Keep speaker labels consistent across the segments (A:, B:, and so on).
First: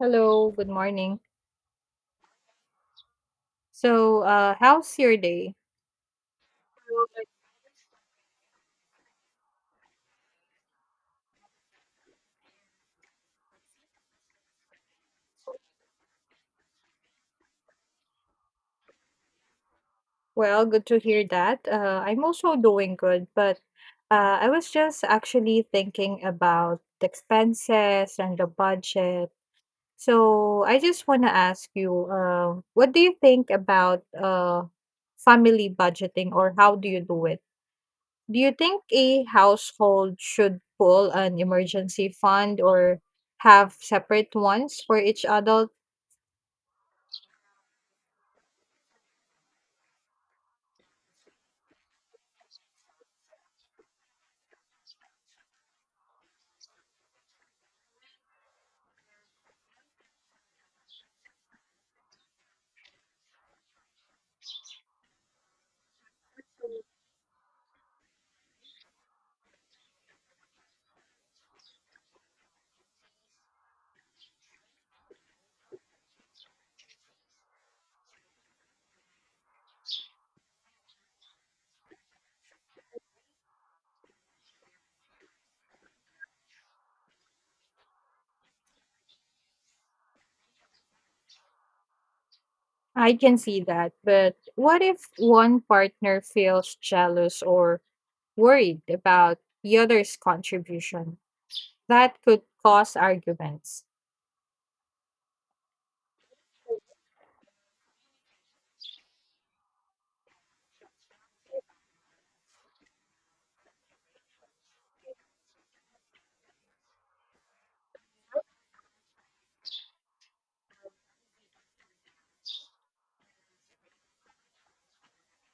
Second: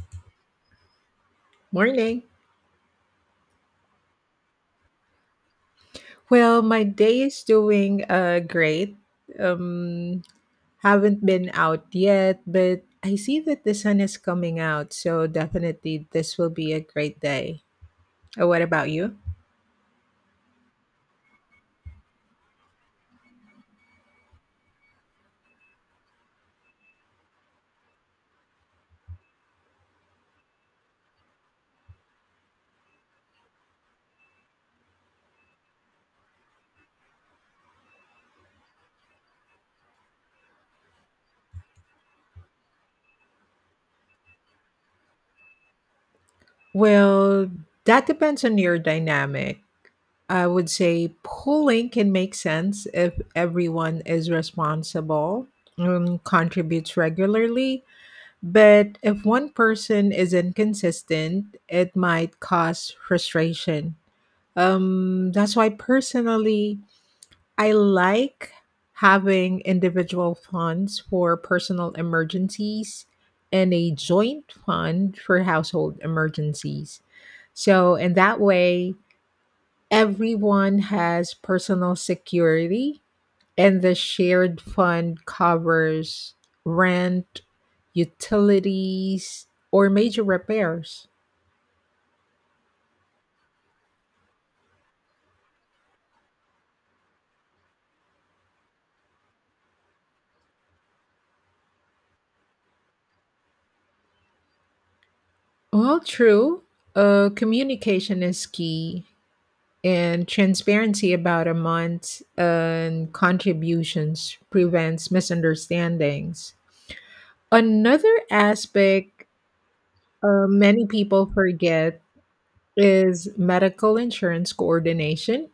A: Hello, good morning.
B: Morning.
A: So, how's your day?
B: Well, my day is doing great. Um haven't been out yet, but I see that the sun is coming out, so definitely this will be a great day. What about you?
A: Well, good to hear that. I'm also doing good, but I was just actually thinking about the expenses and the budget. So, I just want to ask you, what do you think about family budgeting or how do you do it? Do you think a household should pull an emergency fund or have separate ones for each adult?
B: Well, that depends on your dynamic. I would say polling can make sense if everyone is responsible and contributes regularly. But if one person is inconsistent, it might cause frustration. That's why personally, I like having individual funds for personal emergencies and a joint fund for household emergencies. So, in that way, everyone has personal security, and the shared fund covers rent, utilities, or major repairs.
A: I can see that, but what if one partner feels jealous or worried about the other's contribution? That could cause arguments.
B: Well, true. Communication is key, and transparency about amounts and contributions prevents misunderstandings. Another aspect, many people forget, is medical insurance coordination.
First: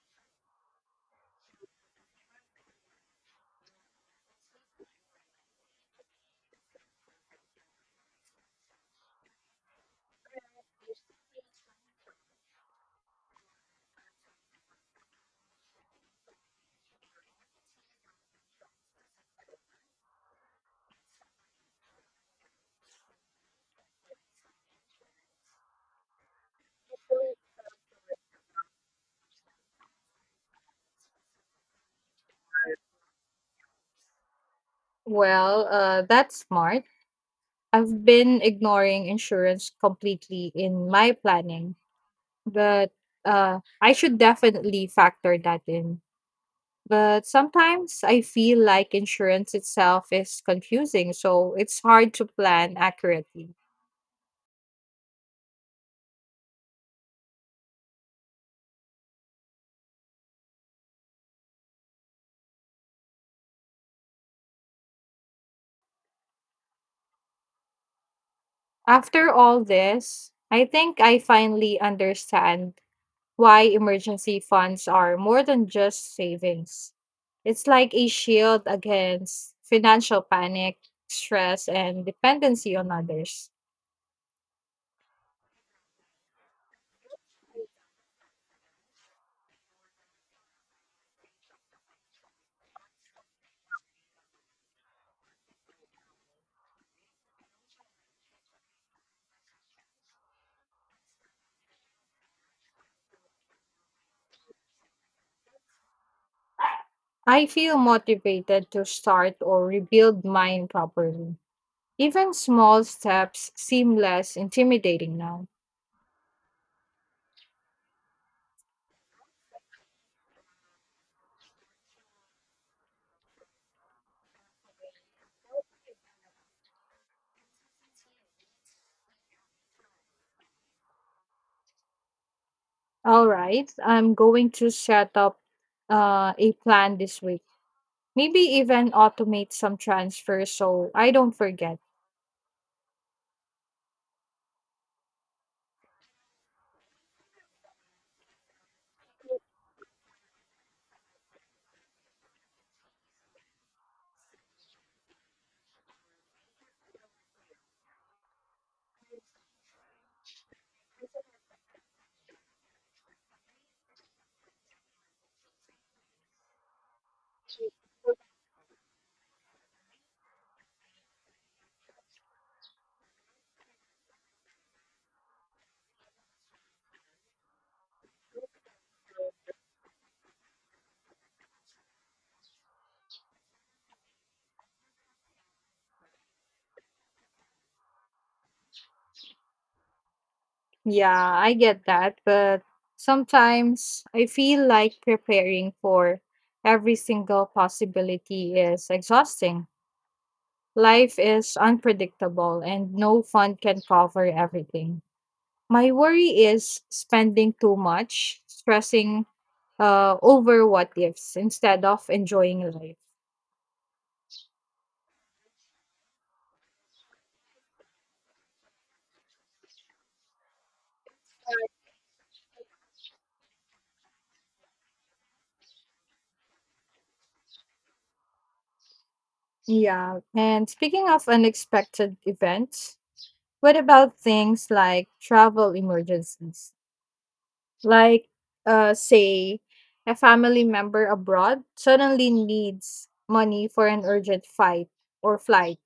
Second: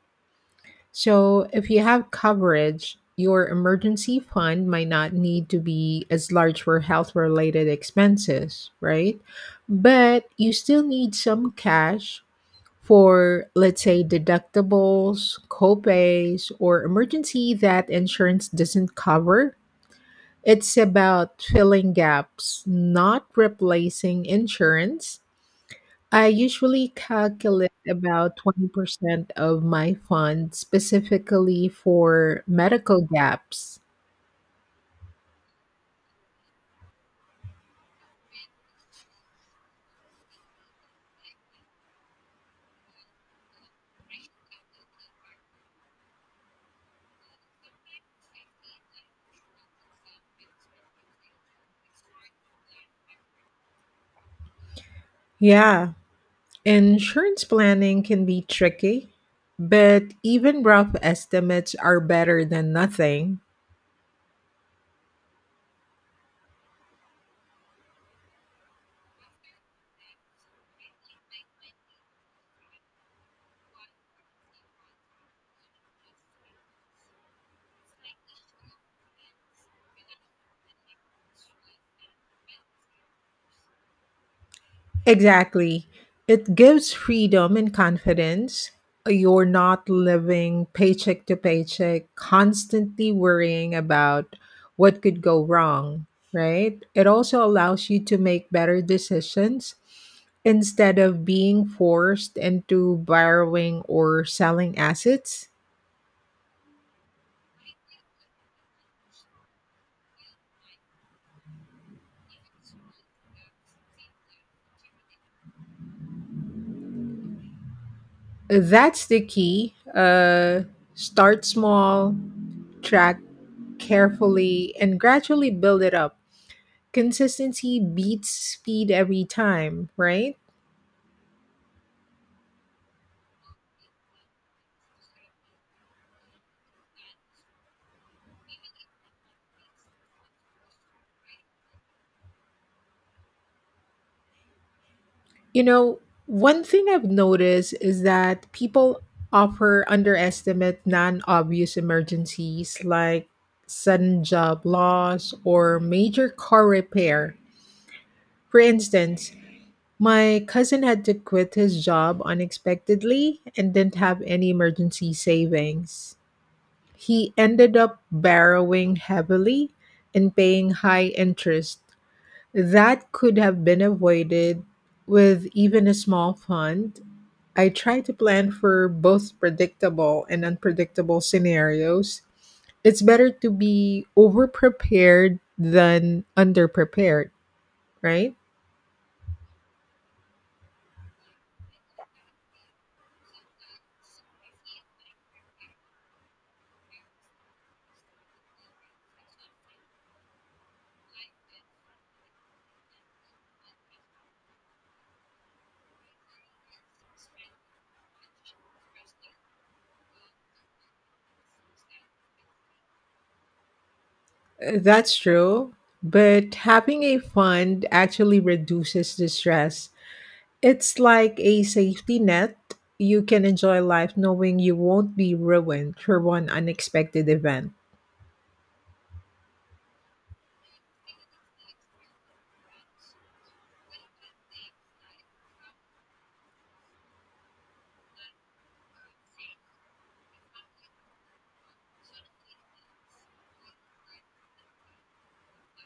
B: So, if you have coverage, your emergency fund might not need to be as large for health related expenses, right? But you still need some cash for, let's say, deductibles, copays, or emergency that insurance doesn't cover. It's about filling gaps, not replacing insurance. I usually calculate about 20% of my fund specifically for medical gaps.
A: Well, that's smart. I've been ignoring insurance completely in my planning, but I should definitely factor that in. But sometimes I feel like insurance itself is confusing, so it's hard to plan accurately.
B: Yeah, insurance planning can be tricky, but even rough estimates are better than nothing.
A: After all this, I think I finally understand why emergency funds are more than just savings. It's like a shield against financial panic, stress, and dependency on others.
B: Exactly. It gives freedom and confidence. You're not living paycheck to paycheck, constantly worrying about what could go wrong, right? It also allows you to make better decisions instead of being forced into borrowing or selling assets.
A: I feel motivated to start or rebuild mine properly. Even small steps seem less intimidating now.
B: That's the key. Start small, track carefully, and gradually build it up. Consistency beats speed every time, right?
A: All right, I'm going to set up a plan this week. Maybe even automate some transfers so I don't forget.
B: You know, one thing I've noticed is that people offer underestimate non obvious emergencies like sudden job loss or major car repair. For instance, my cousin had to quit his job unexpectedly and didn't have any emergency savings. He ended up borrowing heavily and paying high interest. That could have been avoided with even a small fund. I try to plan for both predictable and unpredictable scenarios. It's better to be overprepared than underprepared, right?
A: Yeah, I get that, but sometimes I feel like preparing for every single possibility is exhausting. Life is unpredictable and no fund can cover everything. My worry is spending too much, stressing over what ifs instead of enjoying life.
B: That's true. But having a fund actually reduces the stress. It's like a safety net. You can enjoy life knowing you won't be ruined for one unexpected event.
A: Yeah, and speaking of unexpected events, what about things like travel emergencies? Like, say, a family member abroad suddenly needs money for an urgent fight or flight?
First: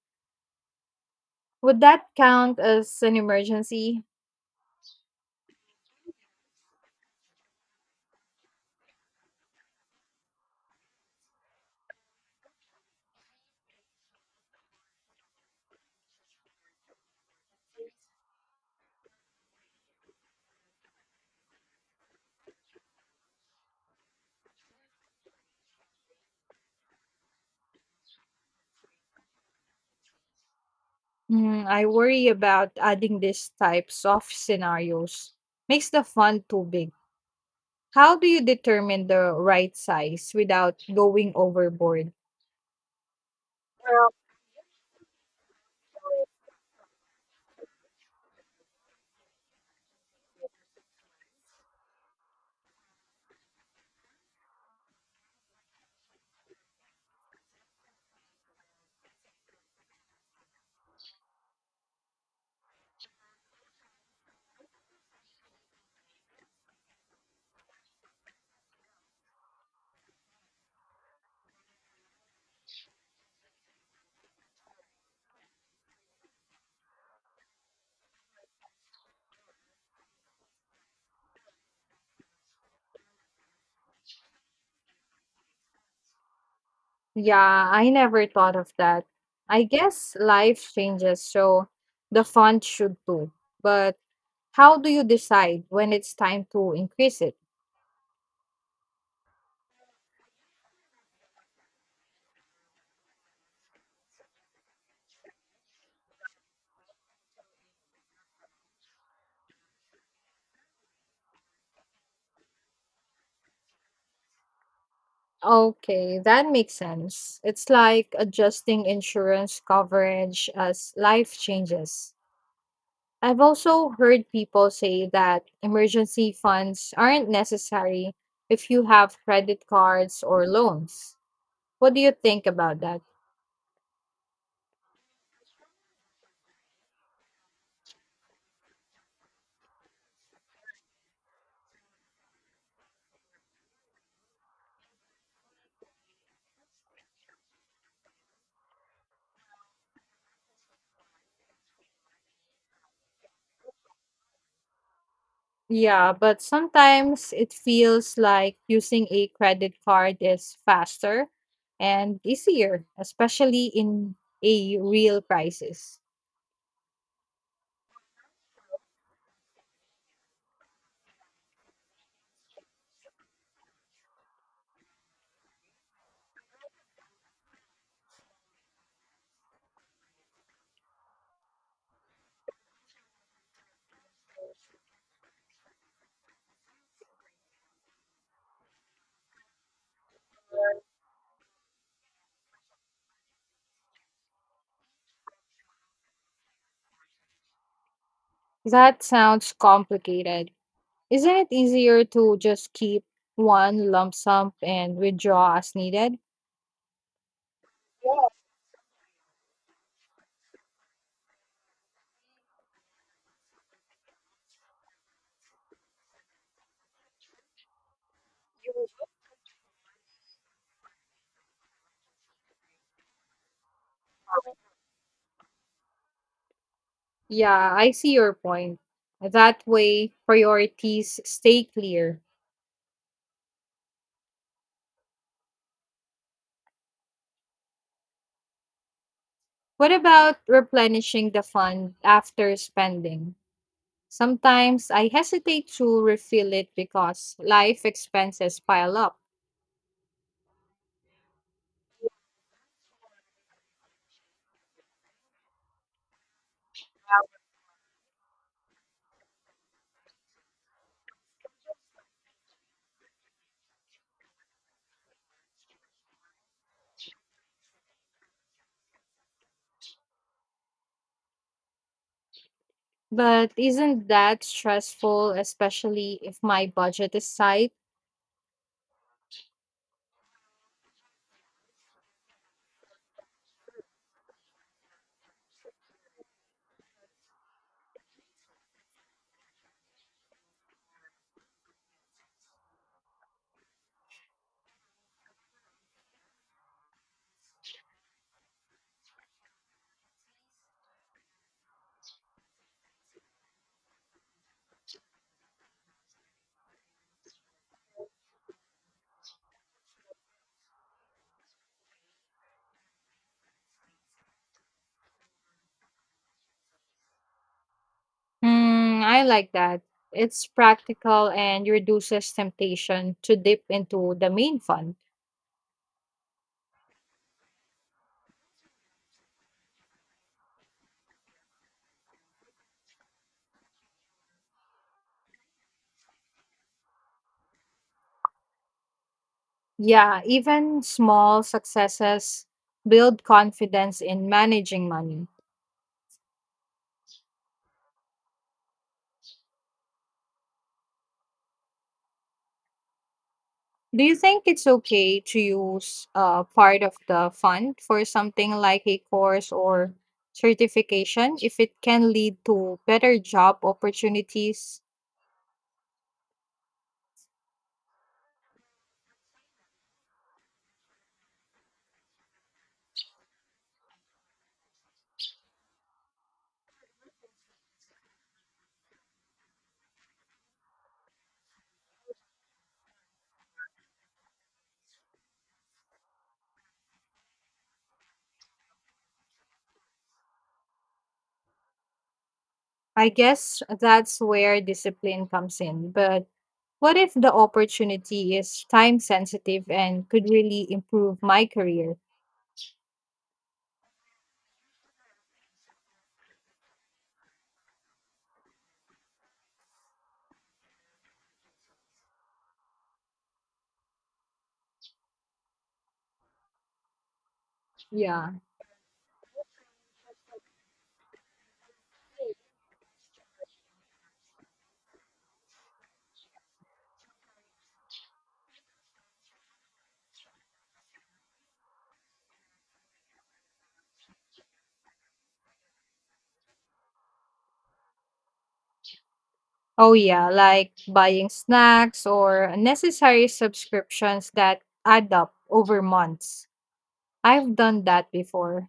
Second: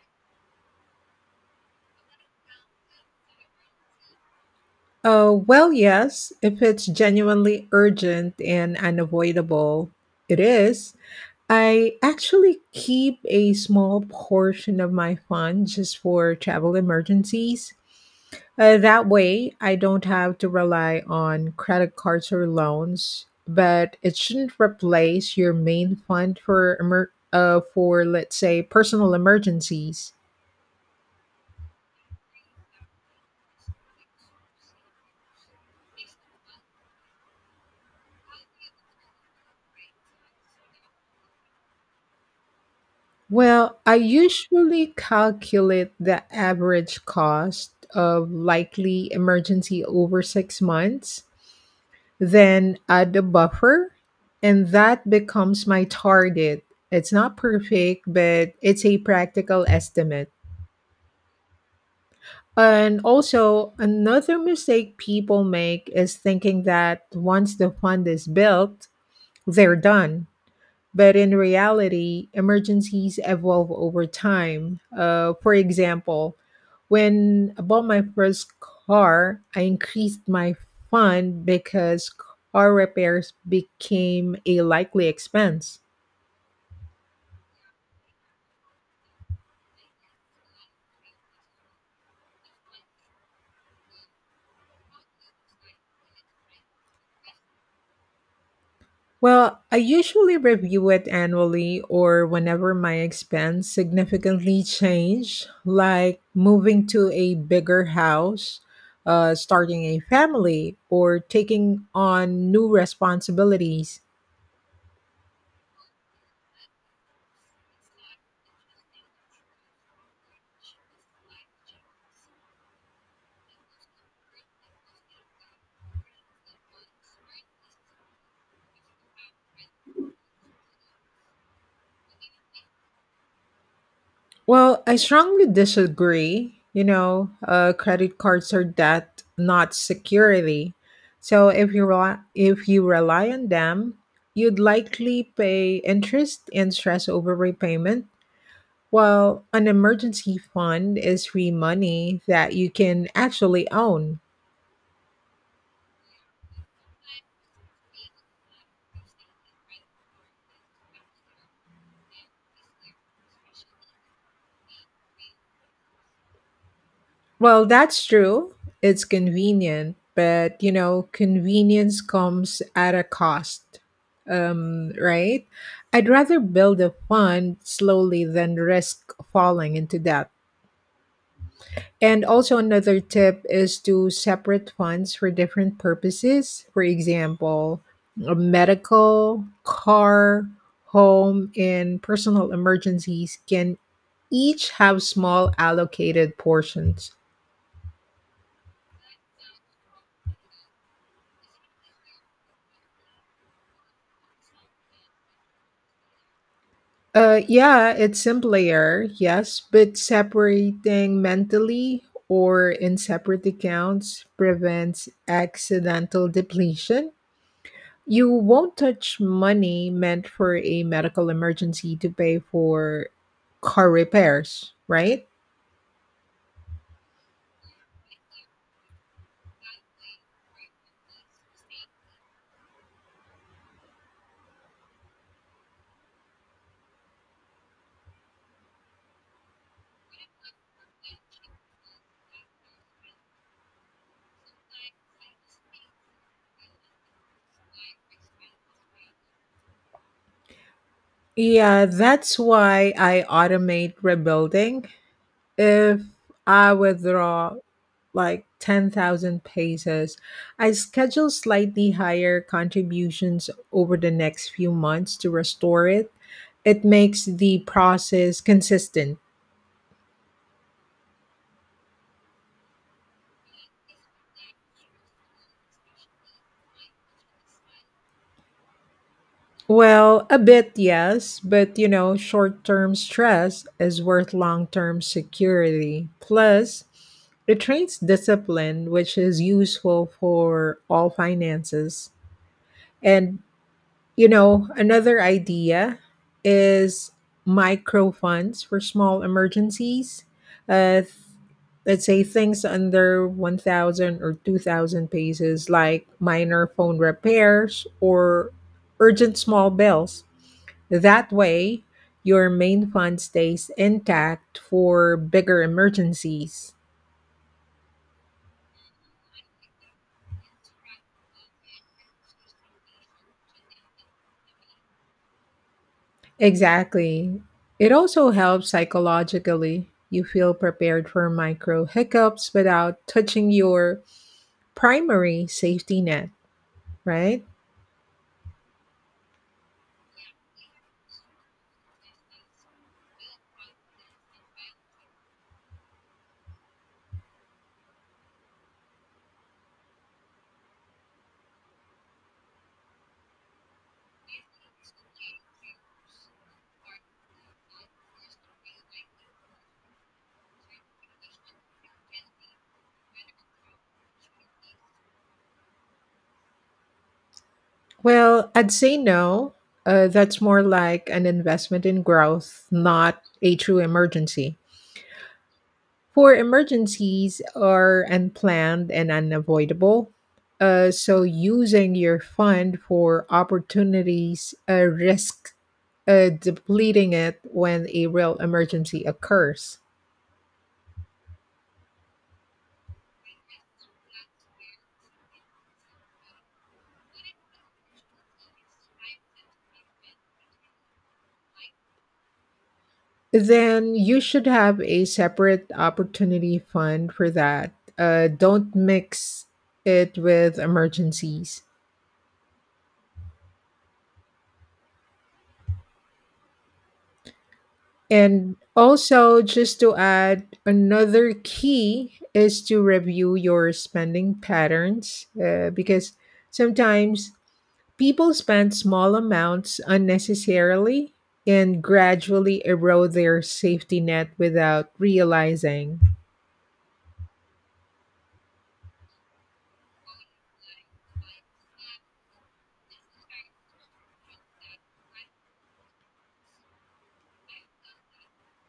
A: Would that count as an emergency?
B: Well, yes, if it's genuinely urgent and unavoidable, it is. I actually keep a small portion of my fund just for travel emergencies. That way, I don't have to rely on credit cards or loans, but it shouldn't replace your main fund for for let's say personal emergencies.
A: Hmm, I worry about adding these types of scenarios makes the fund too big. How do you determine the right size without going overboard?
B: Well, I usually calculate the average cost of likely emergency over 6 months, then add the buffer, and that becomes my target. It's not perfect, but it's a practical estimate. And also, another mistake people make is thinking that once the fund is built, they're done. But in reality, emergencies evolve over time. For example, when I bought my first car, I increased my fund because car repairs became a likely expense.
A: Yeah, I never thought of that. I guess life changes, so the fund should too. But how do you decide when it's time to increase it?
B: Well, I usually review it annually or whenever my expense significantly change, like moving to a bigger house, starting a family, or taking on new responsibilities.
A: Okay, that makes sense. It's like adjusting insurance coverage as life changes. I've also heard people say that emergency funds aren't necessary if you have credit cards or loans. What do you think about that?
B: Well, I strongly disagree. You know, credit cards are debt, not security. So if you rely on them, you'd likely pay interest and stress over repayment. Well, an emergency fund is free money that you can actually own.
A: Yeah, but sometimes it feels like using a credit card is faster and easier, especially in a real crisis.
B: Well, that's true. It's convenient, but you know, convenience comes at a cost. Right? I'd rather build a fund slowly than risk falling into debt. And also, another tip is to separate funds for different purposes. For example, a medical, car, home, and personal emergencies can each have small allocated portions.
A: That sounds complicated. Isn't it easier to just keep one lump sum and withdraw as needed?
B: Yeah, it's simpler, yes, but separating mentally or in separate accounts prevents accidental depletion. You won't touch money meant for a medical emergency to pay for car repairs, right?
A: Yeah, I see your point. That way, priorities stay clear. What about replenishing the fund after spending? Sometimes I hesitate to refill it because life expenses pile up.
B: Yeah, that's why I automate rebuilding. If I withdraw like 10,000 pesos, I schedule slightly higher contributions over the next few months to restore it. It makes the process consistent.
A: But isn't that stressful, especially if my budget is tight?
B: Well, a bit, yes, but you know, short term stress is worth long term security. Plus, it trains discipline, which is useful for all finances. And you know, another idea is micro funds for small emergencies. Uh, let's say things under 1,000 or 2,000 pesos, like minor phone repairs or urgent small bills. That way, your main fund stays intact for bigger emergencies.
A: Hmm, I like that. It's practical and reduces temptation to dip into the main fund.
B: Exactly. It also helps psychologically. You feel prepared for micro hiccups without touching your primary safety net, right?
A: Yeah, even small successes build confidence in managing money. Do you think it's okay to use part of the fund for something like a course or certification if it can lead to better job opportunities?
B: Well, I'd say no. That's more like an investment in growth, not a true emergency. For emergencies are unplanned and unavoidable. So using your fund for opportunities risk depleting it when a real emergency occurs.
A: I guess that's where discipline comes in. But what if the opportunity is time sensitive and could really improve my career?
B: Then you should have a separate opportunity fund for that. Don't mix it with emergencies.
A: Yeah.
B: And also, just to add, another key is to review your spending patterns, because sometimes people spend small amounts unnecessarily and gradually erode their safety net without realizing.
A: Oh, yeah, like buying snacks or necessary subscriptions that add up over months. I've done that before.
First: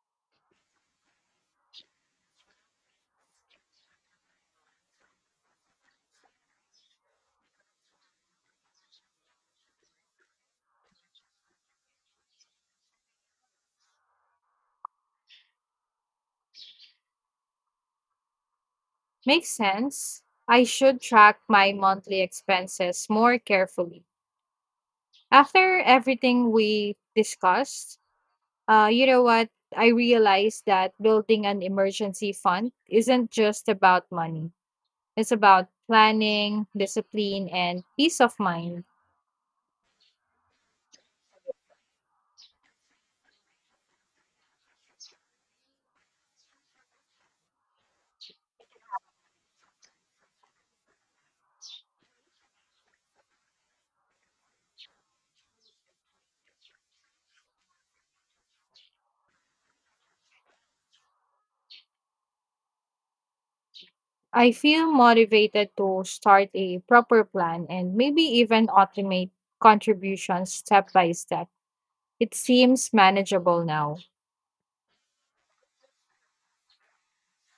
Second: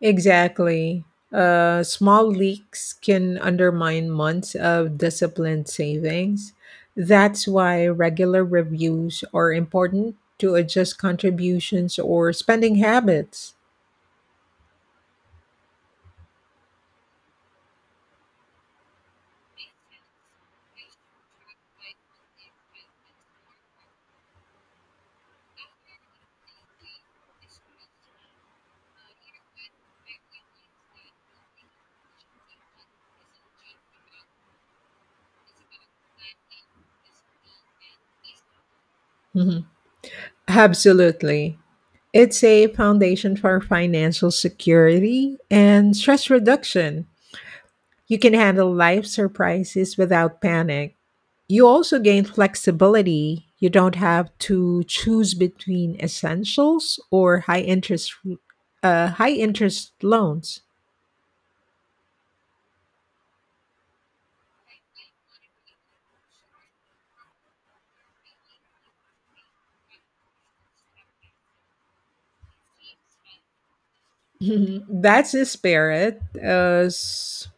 B: Exactly. Small leaks can undermine months of disciplined savings. That's why regular reviews are important to adjust contributions or spending habits.
A: Makes sense. I should track my monthly expenses more carefully. After everything we discussed, you know what? I realized that building an emergency fund isn't just about money, it's about planning, discipline, and peace of mind.
B: Mhm. Absolutely. It's a foundation for financial security and stress reduction. You can handle life surprises without panic. You also gain flexibility. You don't have to choose between essentials or high interest loans.
A: I feel motivated to start a proper plan and maybe even automate contributions step by step. It seems manageable now.
B: That's the spirit. Uh, s-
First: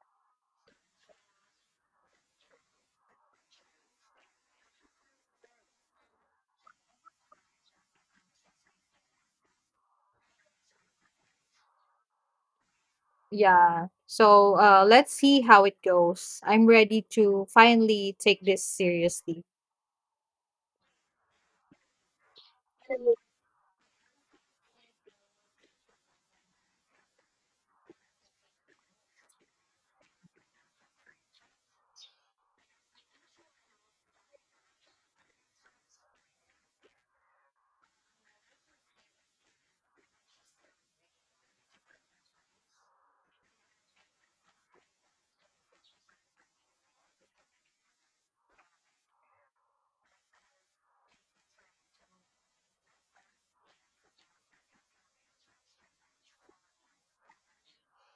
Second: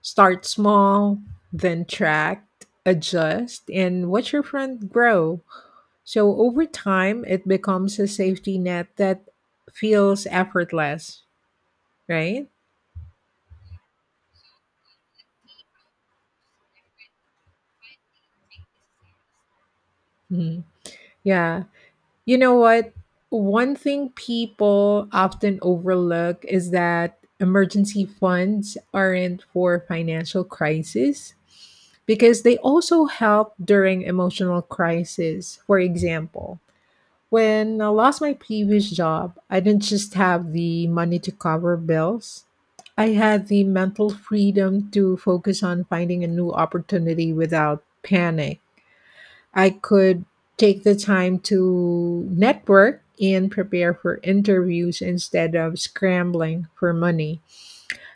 B: start small, then track, adjust, and watch your fund grow. So over time, it becomes a safety net that feels effortless, right?
A: Yeah. So, let's see how it goes. I'm ready to finally take this seriously.
B: Mhm. Yeah. You know what? One thing people often overlook is that emergency funds aren't for financial crisis because they also help during emotional crisis. For example, when I lost my previous job, I didn't just have the money to cover bills. I had the mental freedom to focus on finding a new opportunity without panic. I could take the time to network and prepare for interviews instead of scrambling for money.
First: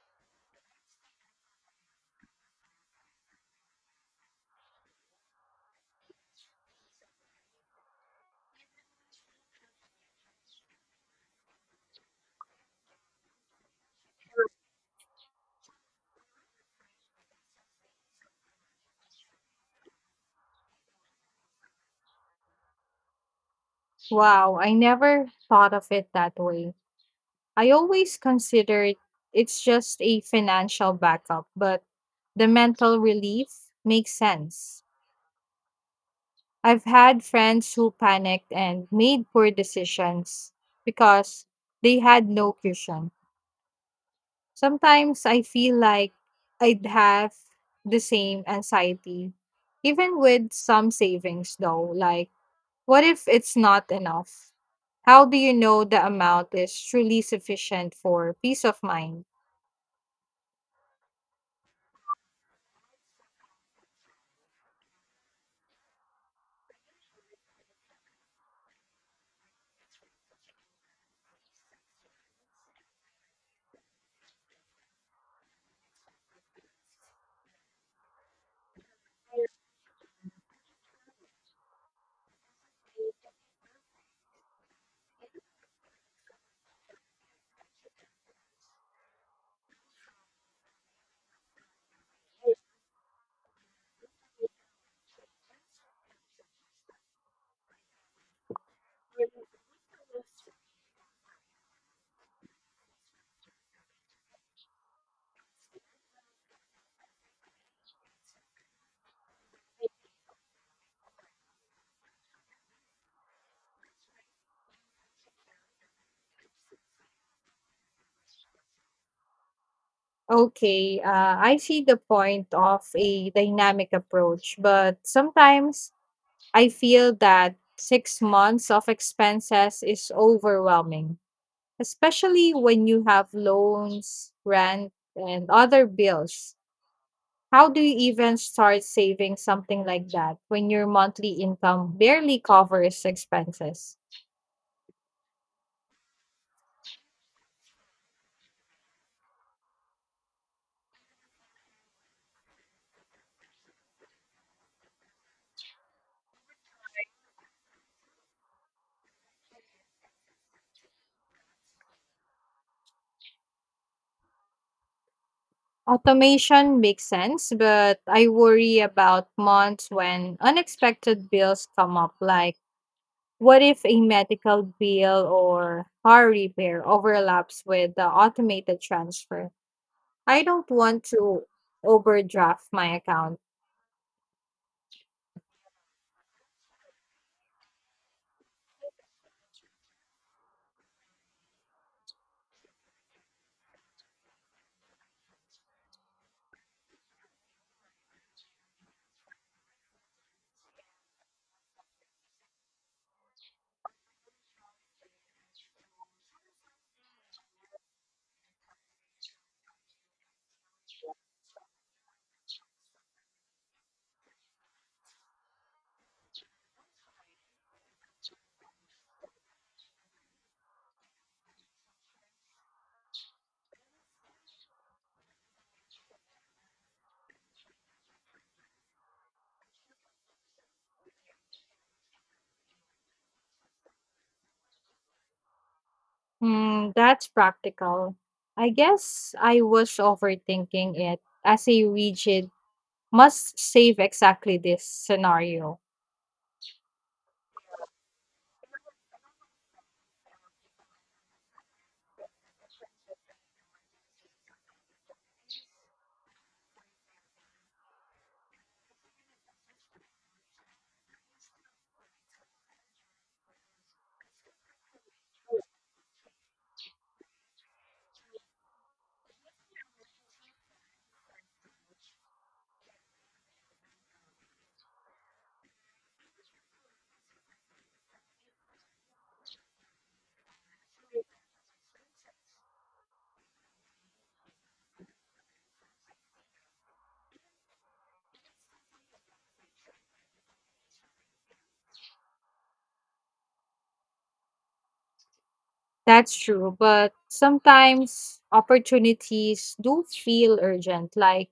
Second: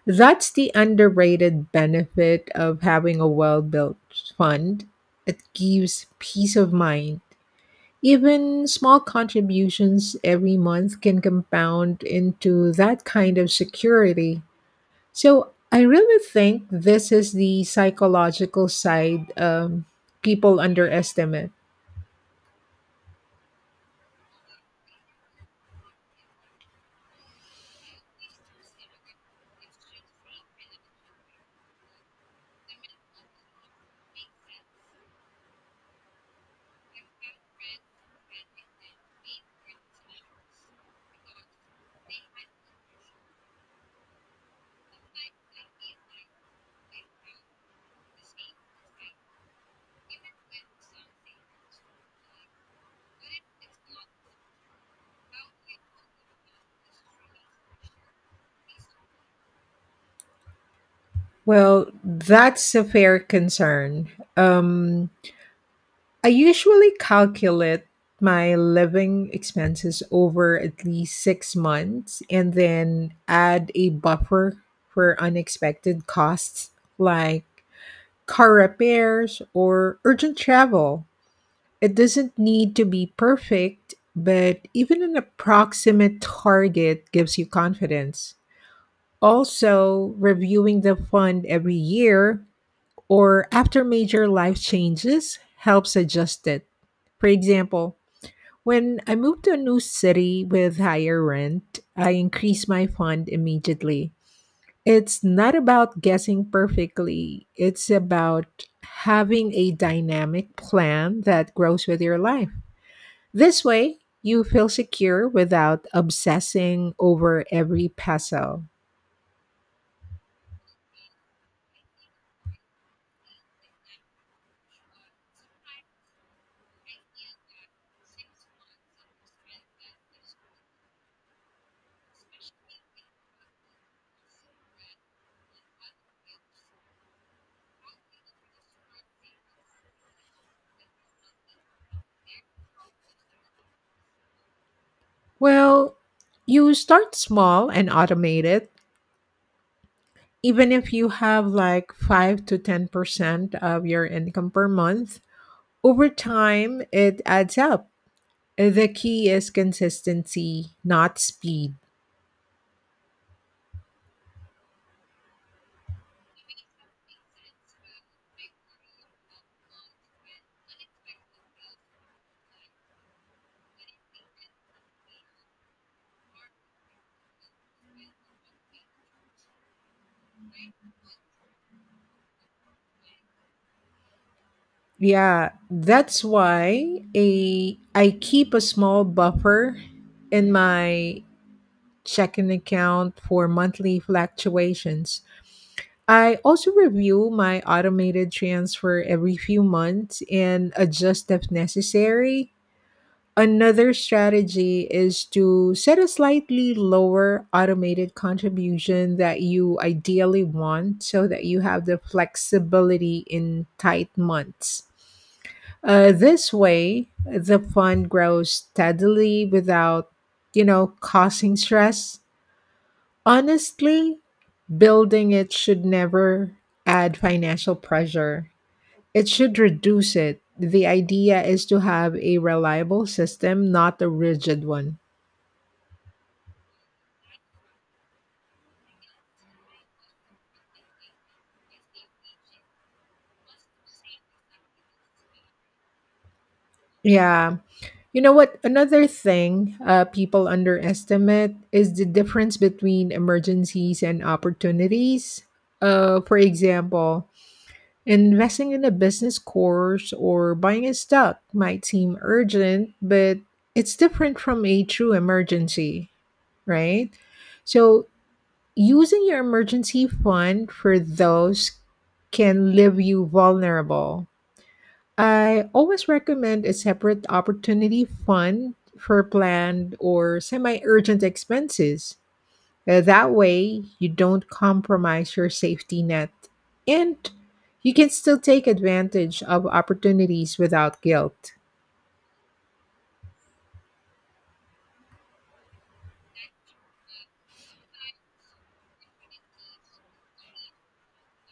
B: That's the underrated benefit of having a well built fund. It gives peace of mind. Even small contributions every month can compound into that kind of security. So, I really think this is the psychological side people underestimate.
A: Wow, I never thought of it that way. I always considered it's just a financial backup, but the mental relief makes sense. I've had friends who panicked and made poor decisions because they had no cushion. Sometimes I feel like I'd have the same anxiety, even with some savings though. Like, what if it's not enough? How do you know the amount is truly sufficient for peace of mind?
B: Well, that's a fair concern. Um, I usually calculate my living expenses over at least 6 months and then add a buffer for unexpected costs like car repairs or urgent travel. It doesn't need to be perfect, but even an approximate target gives you confidence. Also, reviewing the fund every year or after major life changes helps adjust it. For example, when I moved to a new city with higher rent, I increased my fund immediately. It's not about guessing perfectly, it's about having a dynamic plan that grows with your life. This way, you feel secure without obsessing over every peso.
A: Okay, I see the point of a dynamic approach, but sometimes I feel that 6 months of expenses is overwhelming, especially when you have loans, rent, and other bills. How do you even start saving something like that when your monthly income barely covers expenses?
B: Well, you start small and automate it even if you have like 5 to 10% of your income per month, over time it adds up. The key is consistency, not speed.
A: Automation makes sense, but I worry about months when unexpected bills come up, like what if a medical bill or car repair overlaps with the automated transfer? I don't want to overdraft my account.
B: Yeah, that's why a I keep a small buffer in my checking account for monthly fluctuations. I also review my automated transfer every few months and adjust if necessary. Another strategy is to set a slightly lower automated contribution that you ideally want so that you have the flexibility in tight months. This way, the fund grows steadily without, you know, causing stress. Honestly, building it should never add financial pressure. It should reduce it. The idea is to have a reliable system, not a rigid one.
A: Hmm, that's practical. I guess I was overthinking it as a rigid must save exactly this scenario.
B: Yeah. You know what? Another thing, people underestimate is the difference between emergencies and opportunities. For example, investing in a business course or buying a stock might seem urgent, but it's different from a true emergency, right? So, using your emergency fund for those can leave you vulnerable. I always recommend a separate opportunity fund for planned or semi urgent expenses. That way, you don't compromise your safety net and you can still take advantage of opportunities without guilt.
A: That's true, but sometimes opportunities do feel urgent, like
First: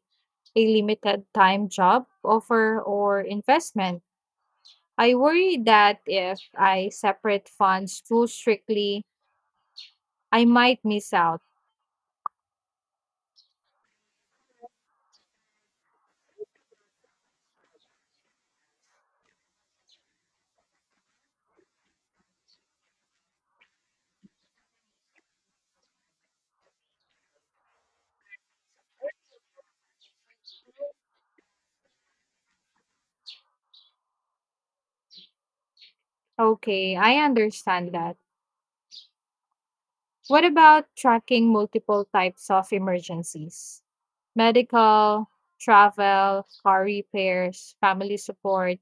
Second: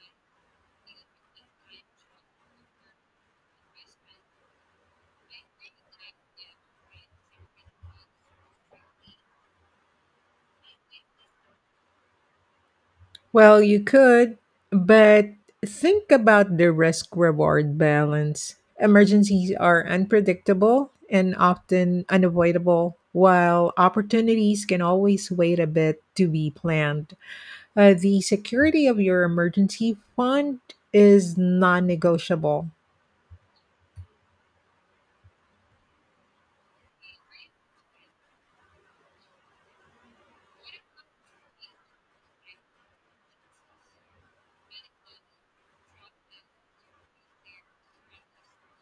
A: a limited time job offer or investment. I worry that if I separate funds too strictly, I might miss out.
B: Well, you could, but think about the risk reward balance. Emergencies are unpredictable and often unavoidable, while opportunities can always wait a bit to be planned. The security of your emergency fund is non negotiable.
A: Okay, I understand that. What about tracking multiple types of emergencies? Medical, travel, car repairs, family support.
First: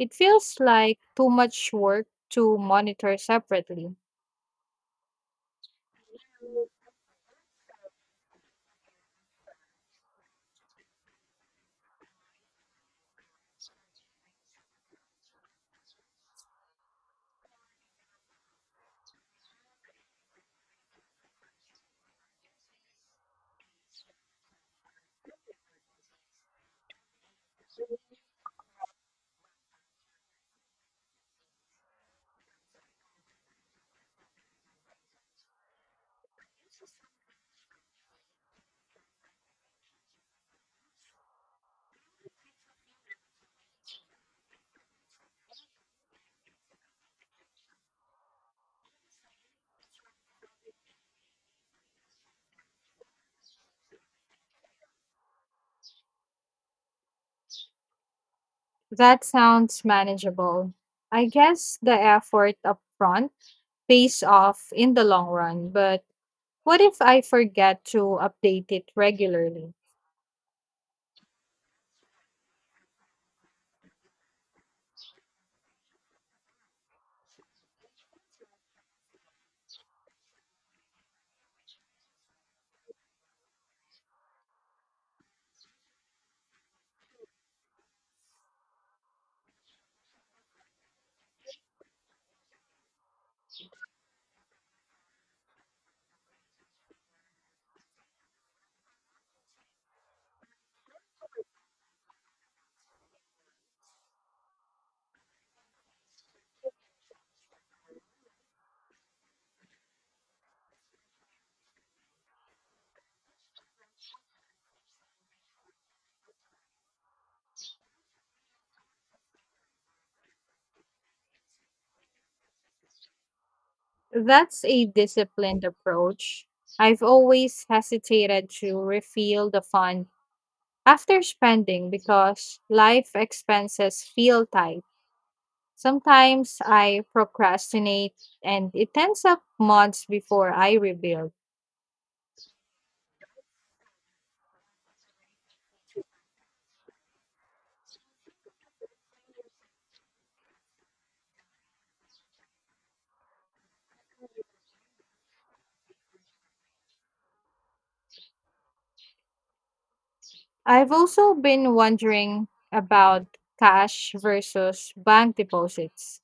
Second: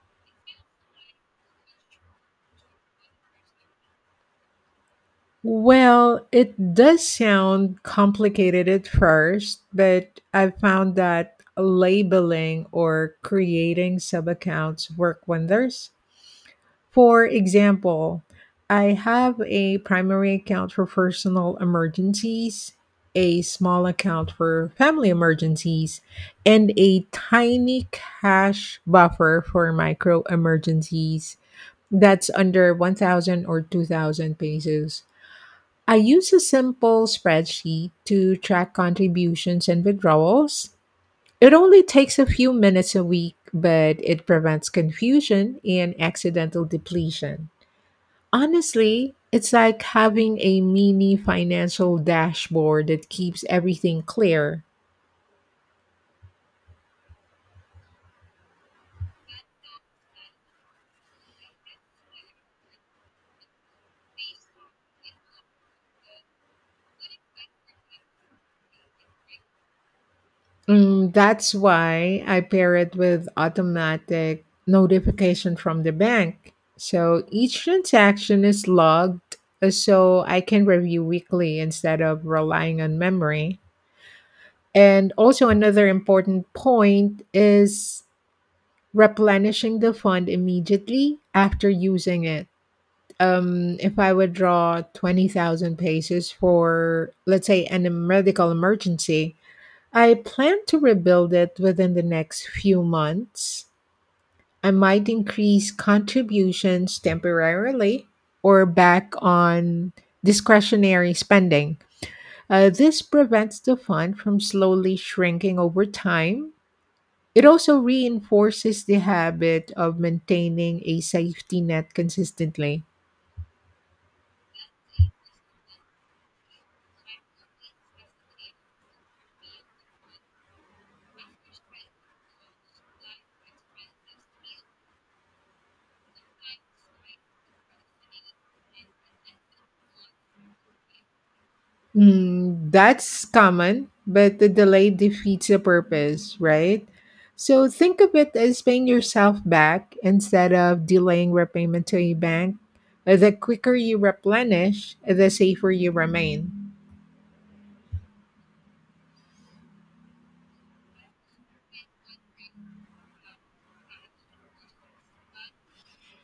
A: It feels like too much work to monitor separately.
B: Well, it does sound complicated at first, but I've found that labeling or creating sub accounts work wonders. For example, I have a primary account for personal emergencies, a small account for family emergencies, and a tiny cash buffer for micro emergencies that's under 1,000 or 2,000 pesos. I use a simple spreadsheet to track contributions and withdrawals. It only takes a few minutes a week, but it prevents confusion and accidental depletion. Honestly, it's like having a mini financial dashboard that keeps everything clear.
A: That sounds manageable. I guess the effort upfront pays off in the long run, but what if I forget to update it regularly?
B: Mm, that's why I pair it with automatic notification from the bank. So each transaction is logged, so I can review weekly instead of relying on memory. And also, another important point is replenishing the fund immediately after using it. If I would draw 20,000 pages for, let's say, medical emergency, I plan to rebuild it within the next few months. I might increase contributions temporarily or back on discretionary spending. This prevents the fund from slowly shrinking over time. It also reinforces the habit of maintaining a safety net consistently.
A: That's a disciplined approach. I've always hesitated to refill the fund after spending, because life expenses feel tight, sometimes I procrastinate and it ends up months before I rebuild.
B: Mm, that's common, but the delay defeats the purpose, right? So think of it as paying yourself back instead of delaying repayment to a bank. The quicker you replenish, the safer you remain.
A: I've also been wondering about cash versus bank deposits.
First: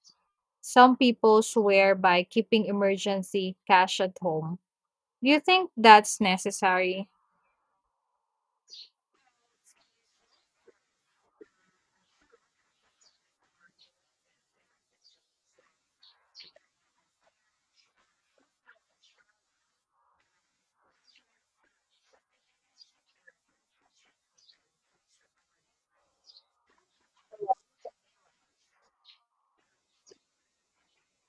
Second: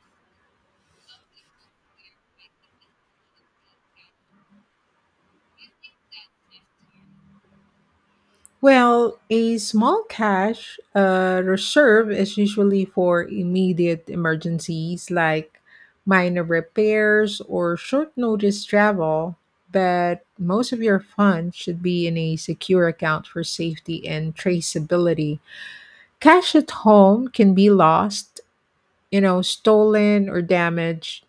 A: Some people swear by keeping emergency cash at home. Do you think that's necessary?
B: Well, a small cash reserve is usually for immediate emergencies like minor repairs or short notice travel, but most of your funds should be in a secure account for safety and traceability. Cash at home can be lost, stolen or damaged.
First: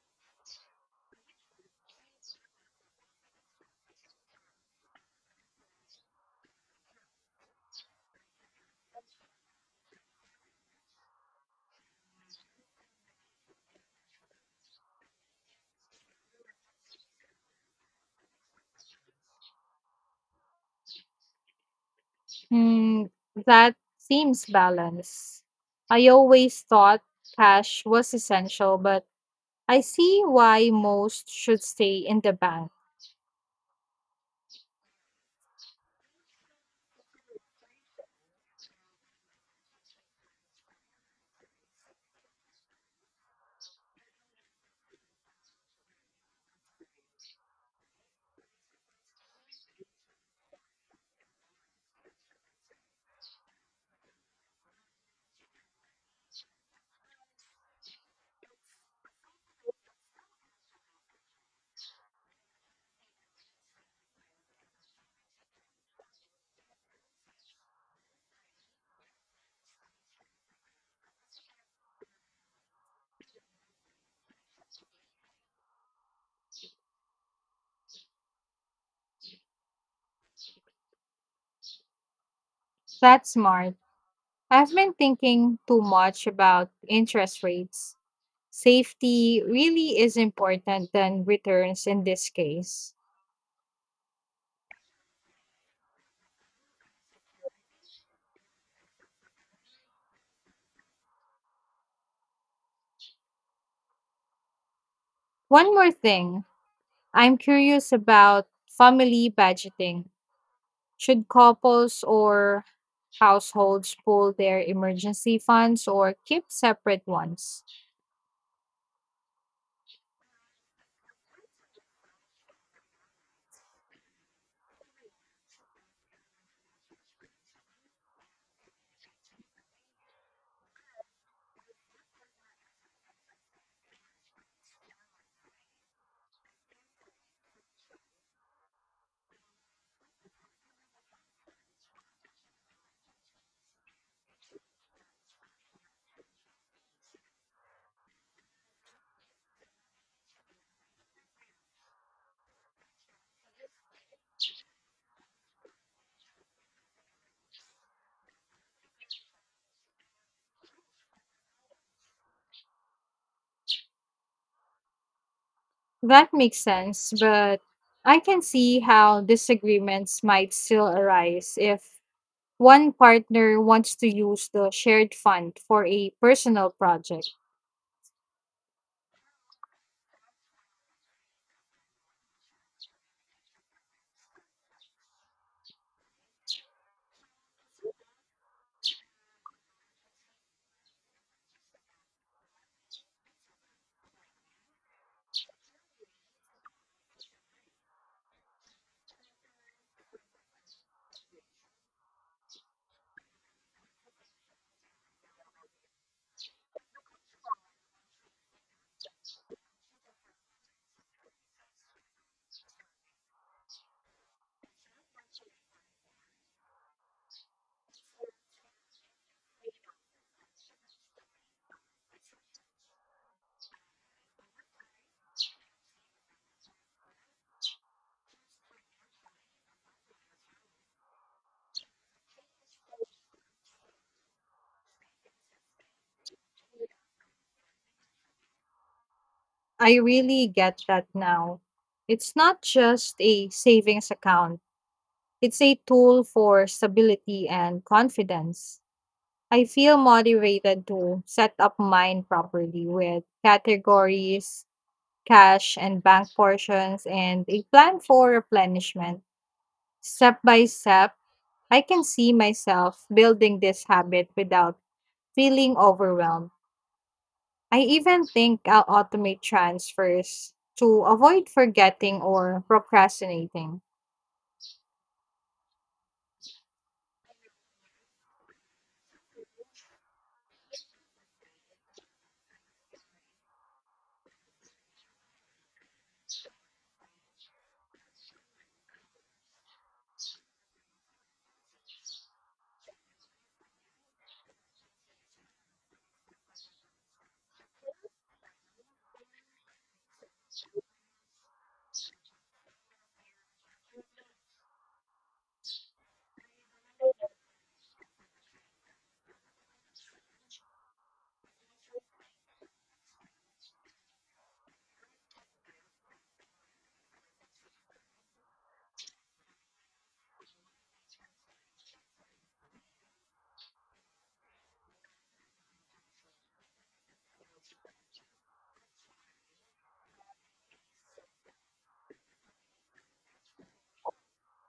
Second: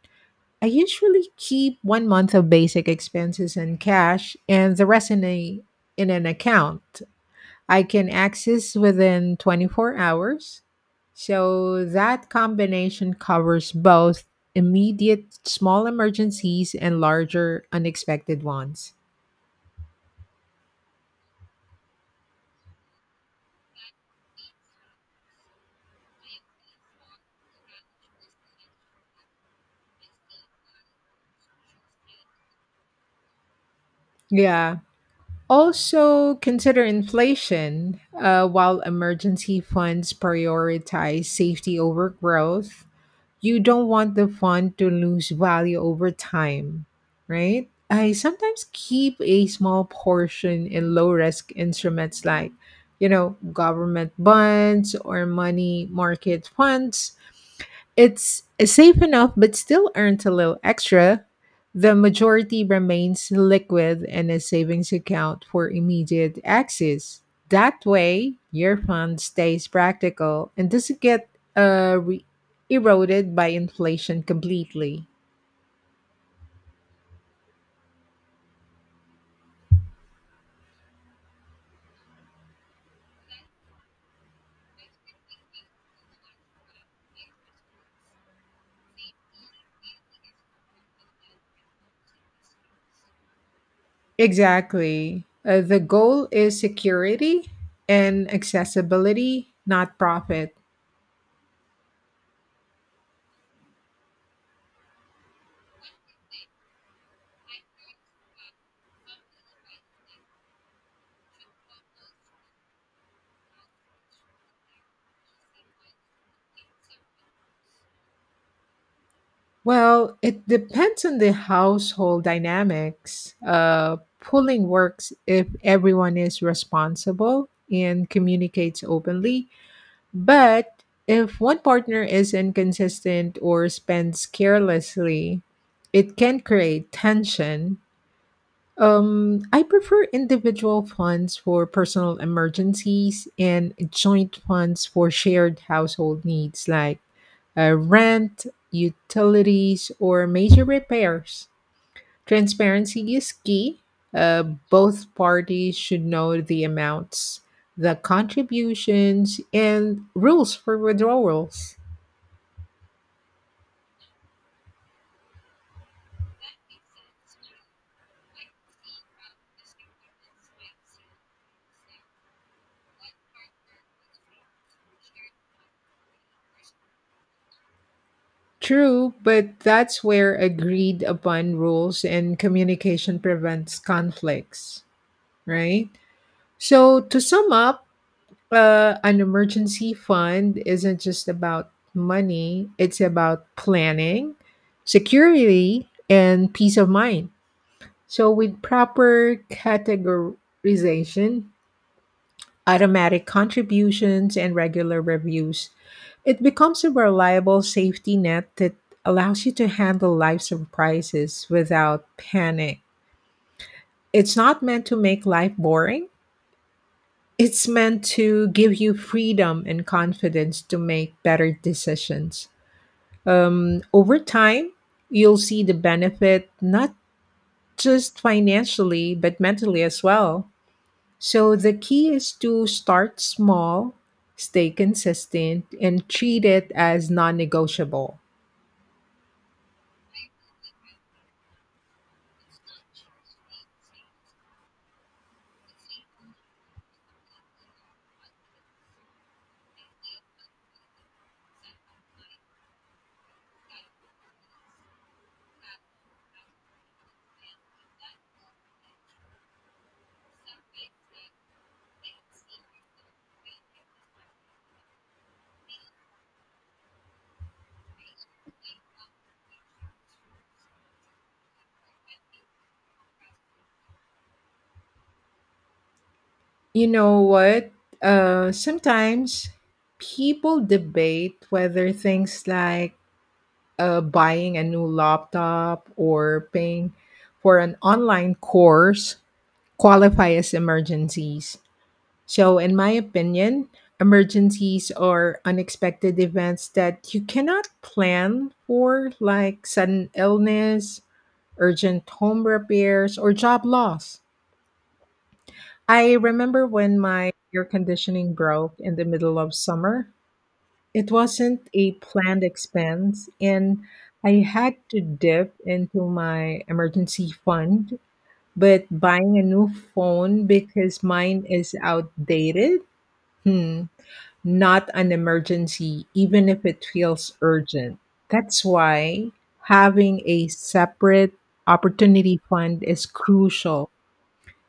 B: I usually keep 1 month of basic expenses in cash and the rest in an account I can access within 24 hours. So that combination covers both immediate small emergencies and larger unexpected ones.
A: Hmm, that seems balanced. I always thought cash was essential, but I see why most should stay in the bank.
B: Yeah. Also consider inflation. While emergency funds prioritize safety over growth, you don't want the fund to lose value over time, right? I sometimes keep a small portion in low risk instruments like, government bonds or money market funds it's safe enough but still earns a little extra. The majority remains liquid in a savings account for immediate access. That way, your fund stays practical and doesn't get uh, re- eroded by inflation completely.
A: That's smart. I've been thinking too much about interest rates. Safety really is important than returns in this case.
B: Exactly. The goal is security and accessibility, not profit.
A: One more thing, I'm curious about family budgeting. Should couples or households pool their emergency funds or keep separate ones?
B: Well, it depends on the household dynamics. Pooling works if everyone is responsible and communicates openly, but if one partner is inconsistent or spends carelessly, it can create tension I prefer individual funds for personal emergencies and joint funds for shared household needs like rent, utilities, or major repairs. Transparency is key. Uh, Both parties should know the amounts, the contributions, and rules for withdrawals.
A: That makes sense, but I can see how disagreements might still arise if one partner wants to use the shared fund for a personal project.
B: True, but that's where agreed upon rules and communication prevents conflicts, right? So, to sum up, an emergency fund isn't just about money, it's about planning, security, and peace of mind. So, with proper categorization, automatic contributions, and regular reviews, it becomes a reliable safety net that allows you to handle life surprises without panic. It's not meant to make life boring. It's meant to give you freedom and confidence to make better decisions. Over time, you'll see the benefit not just financially, but mentally as well. So the key is to start small, stay consistent, and treat it as non negotiable.
A: I really get that now. It's not just a savings account, it's a tool for stability and confidence. I feel motivated to set up mine properly with categories, cash and bank portions, and a plan for replenishment. Step by step, I can see myself building this habit without feeling overwhelmed. I even think I'll automate transfers to avoid forgetting or procrastinating.
B: You know what? Sometimes people debate whether things like buying a new laptop or paying for an online course qualify as emergencies. So, in my opinion, emergencies are unexpected events that you cannot plan for, like sudden illness, urgent home repairs, or job loss. I remember when my air conditioning broke in the middle of summer. It wasn't a planned expense, and I had to dip into my emergency fund. But buying a new phone because mine is outdated? Hmm, not an emergency, even if it feels urgent. That's why having a separate opportunity fund is crucial.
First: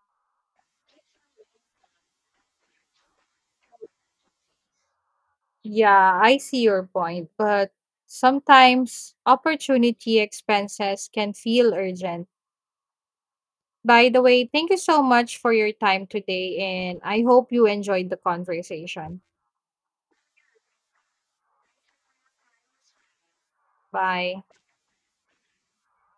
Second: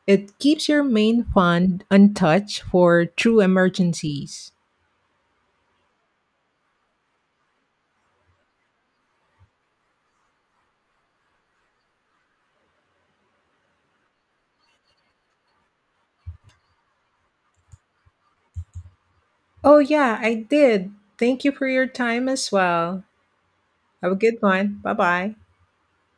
B: It keeps your main fund untouched for true emergencies.
A: Yeah, I see your point, but sometimes opportunity expenses can feel urgent. By the way, thank you so much for your time today, and I hope you enjoyed the conversation.
B: Oh, yeah, I did. Thank you for your time as well. Have a good
A: Bye.
B: one. Bye bye.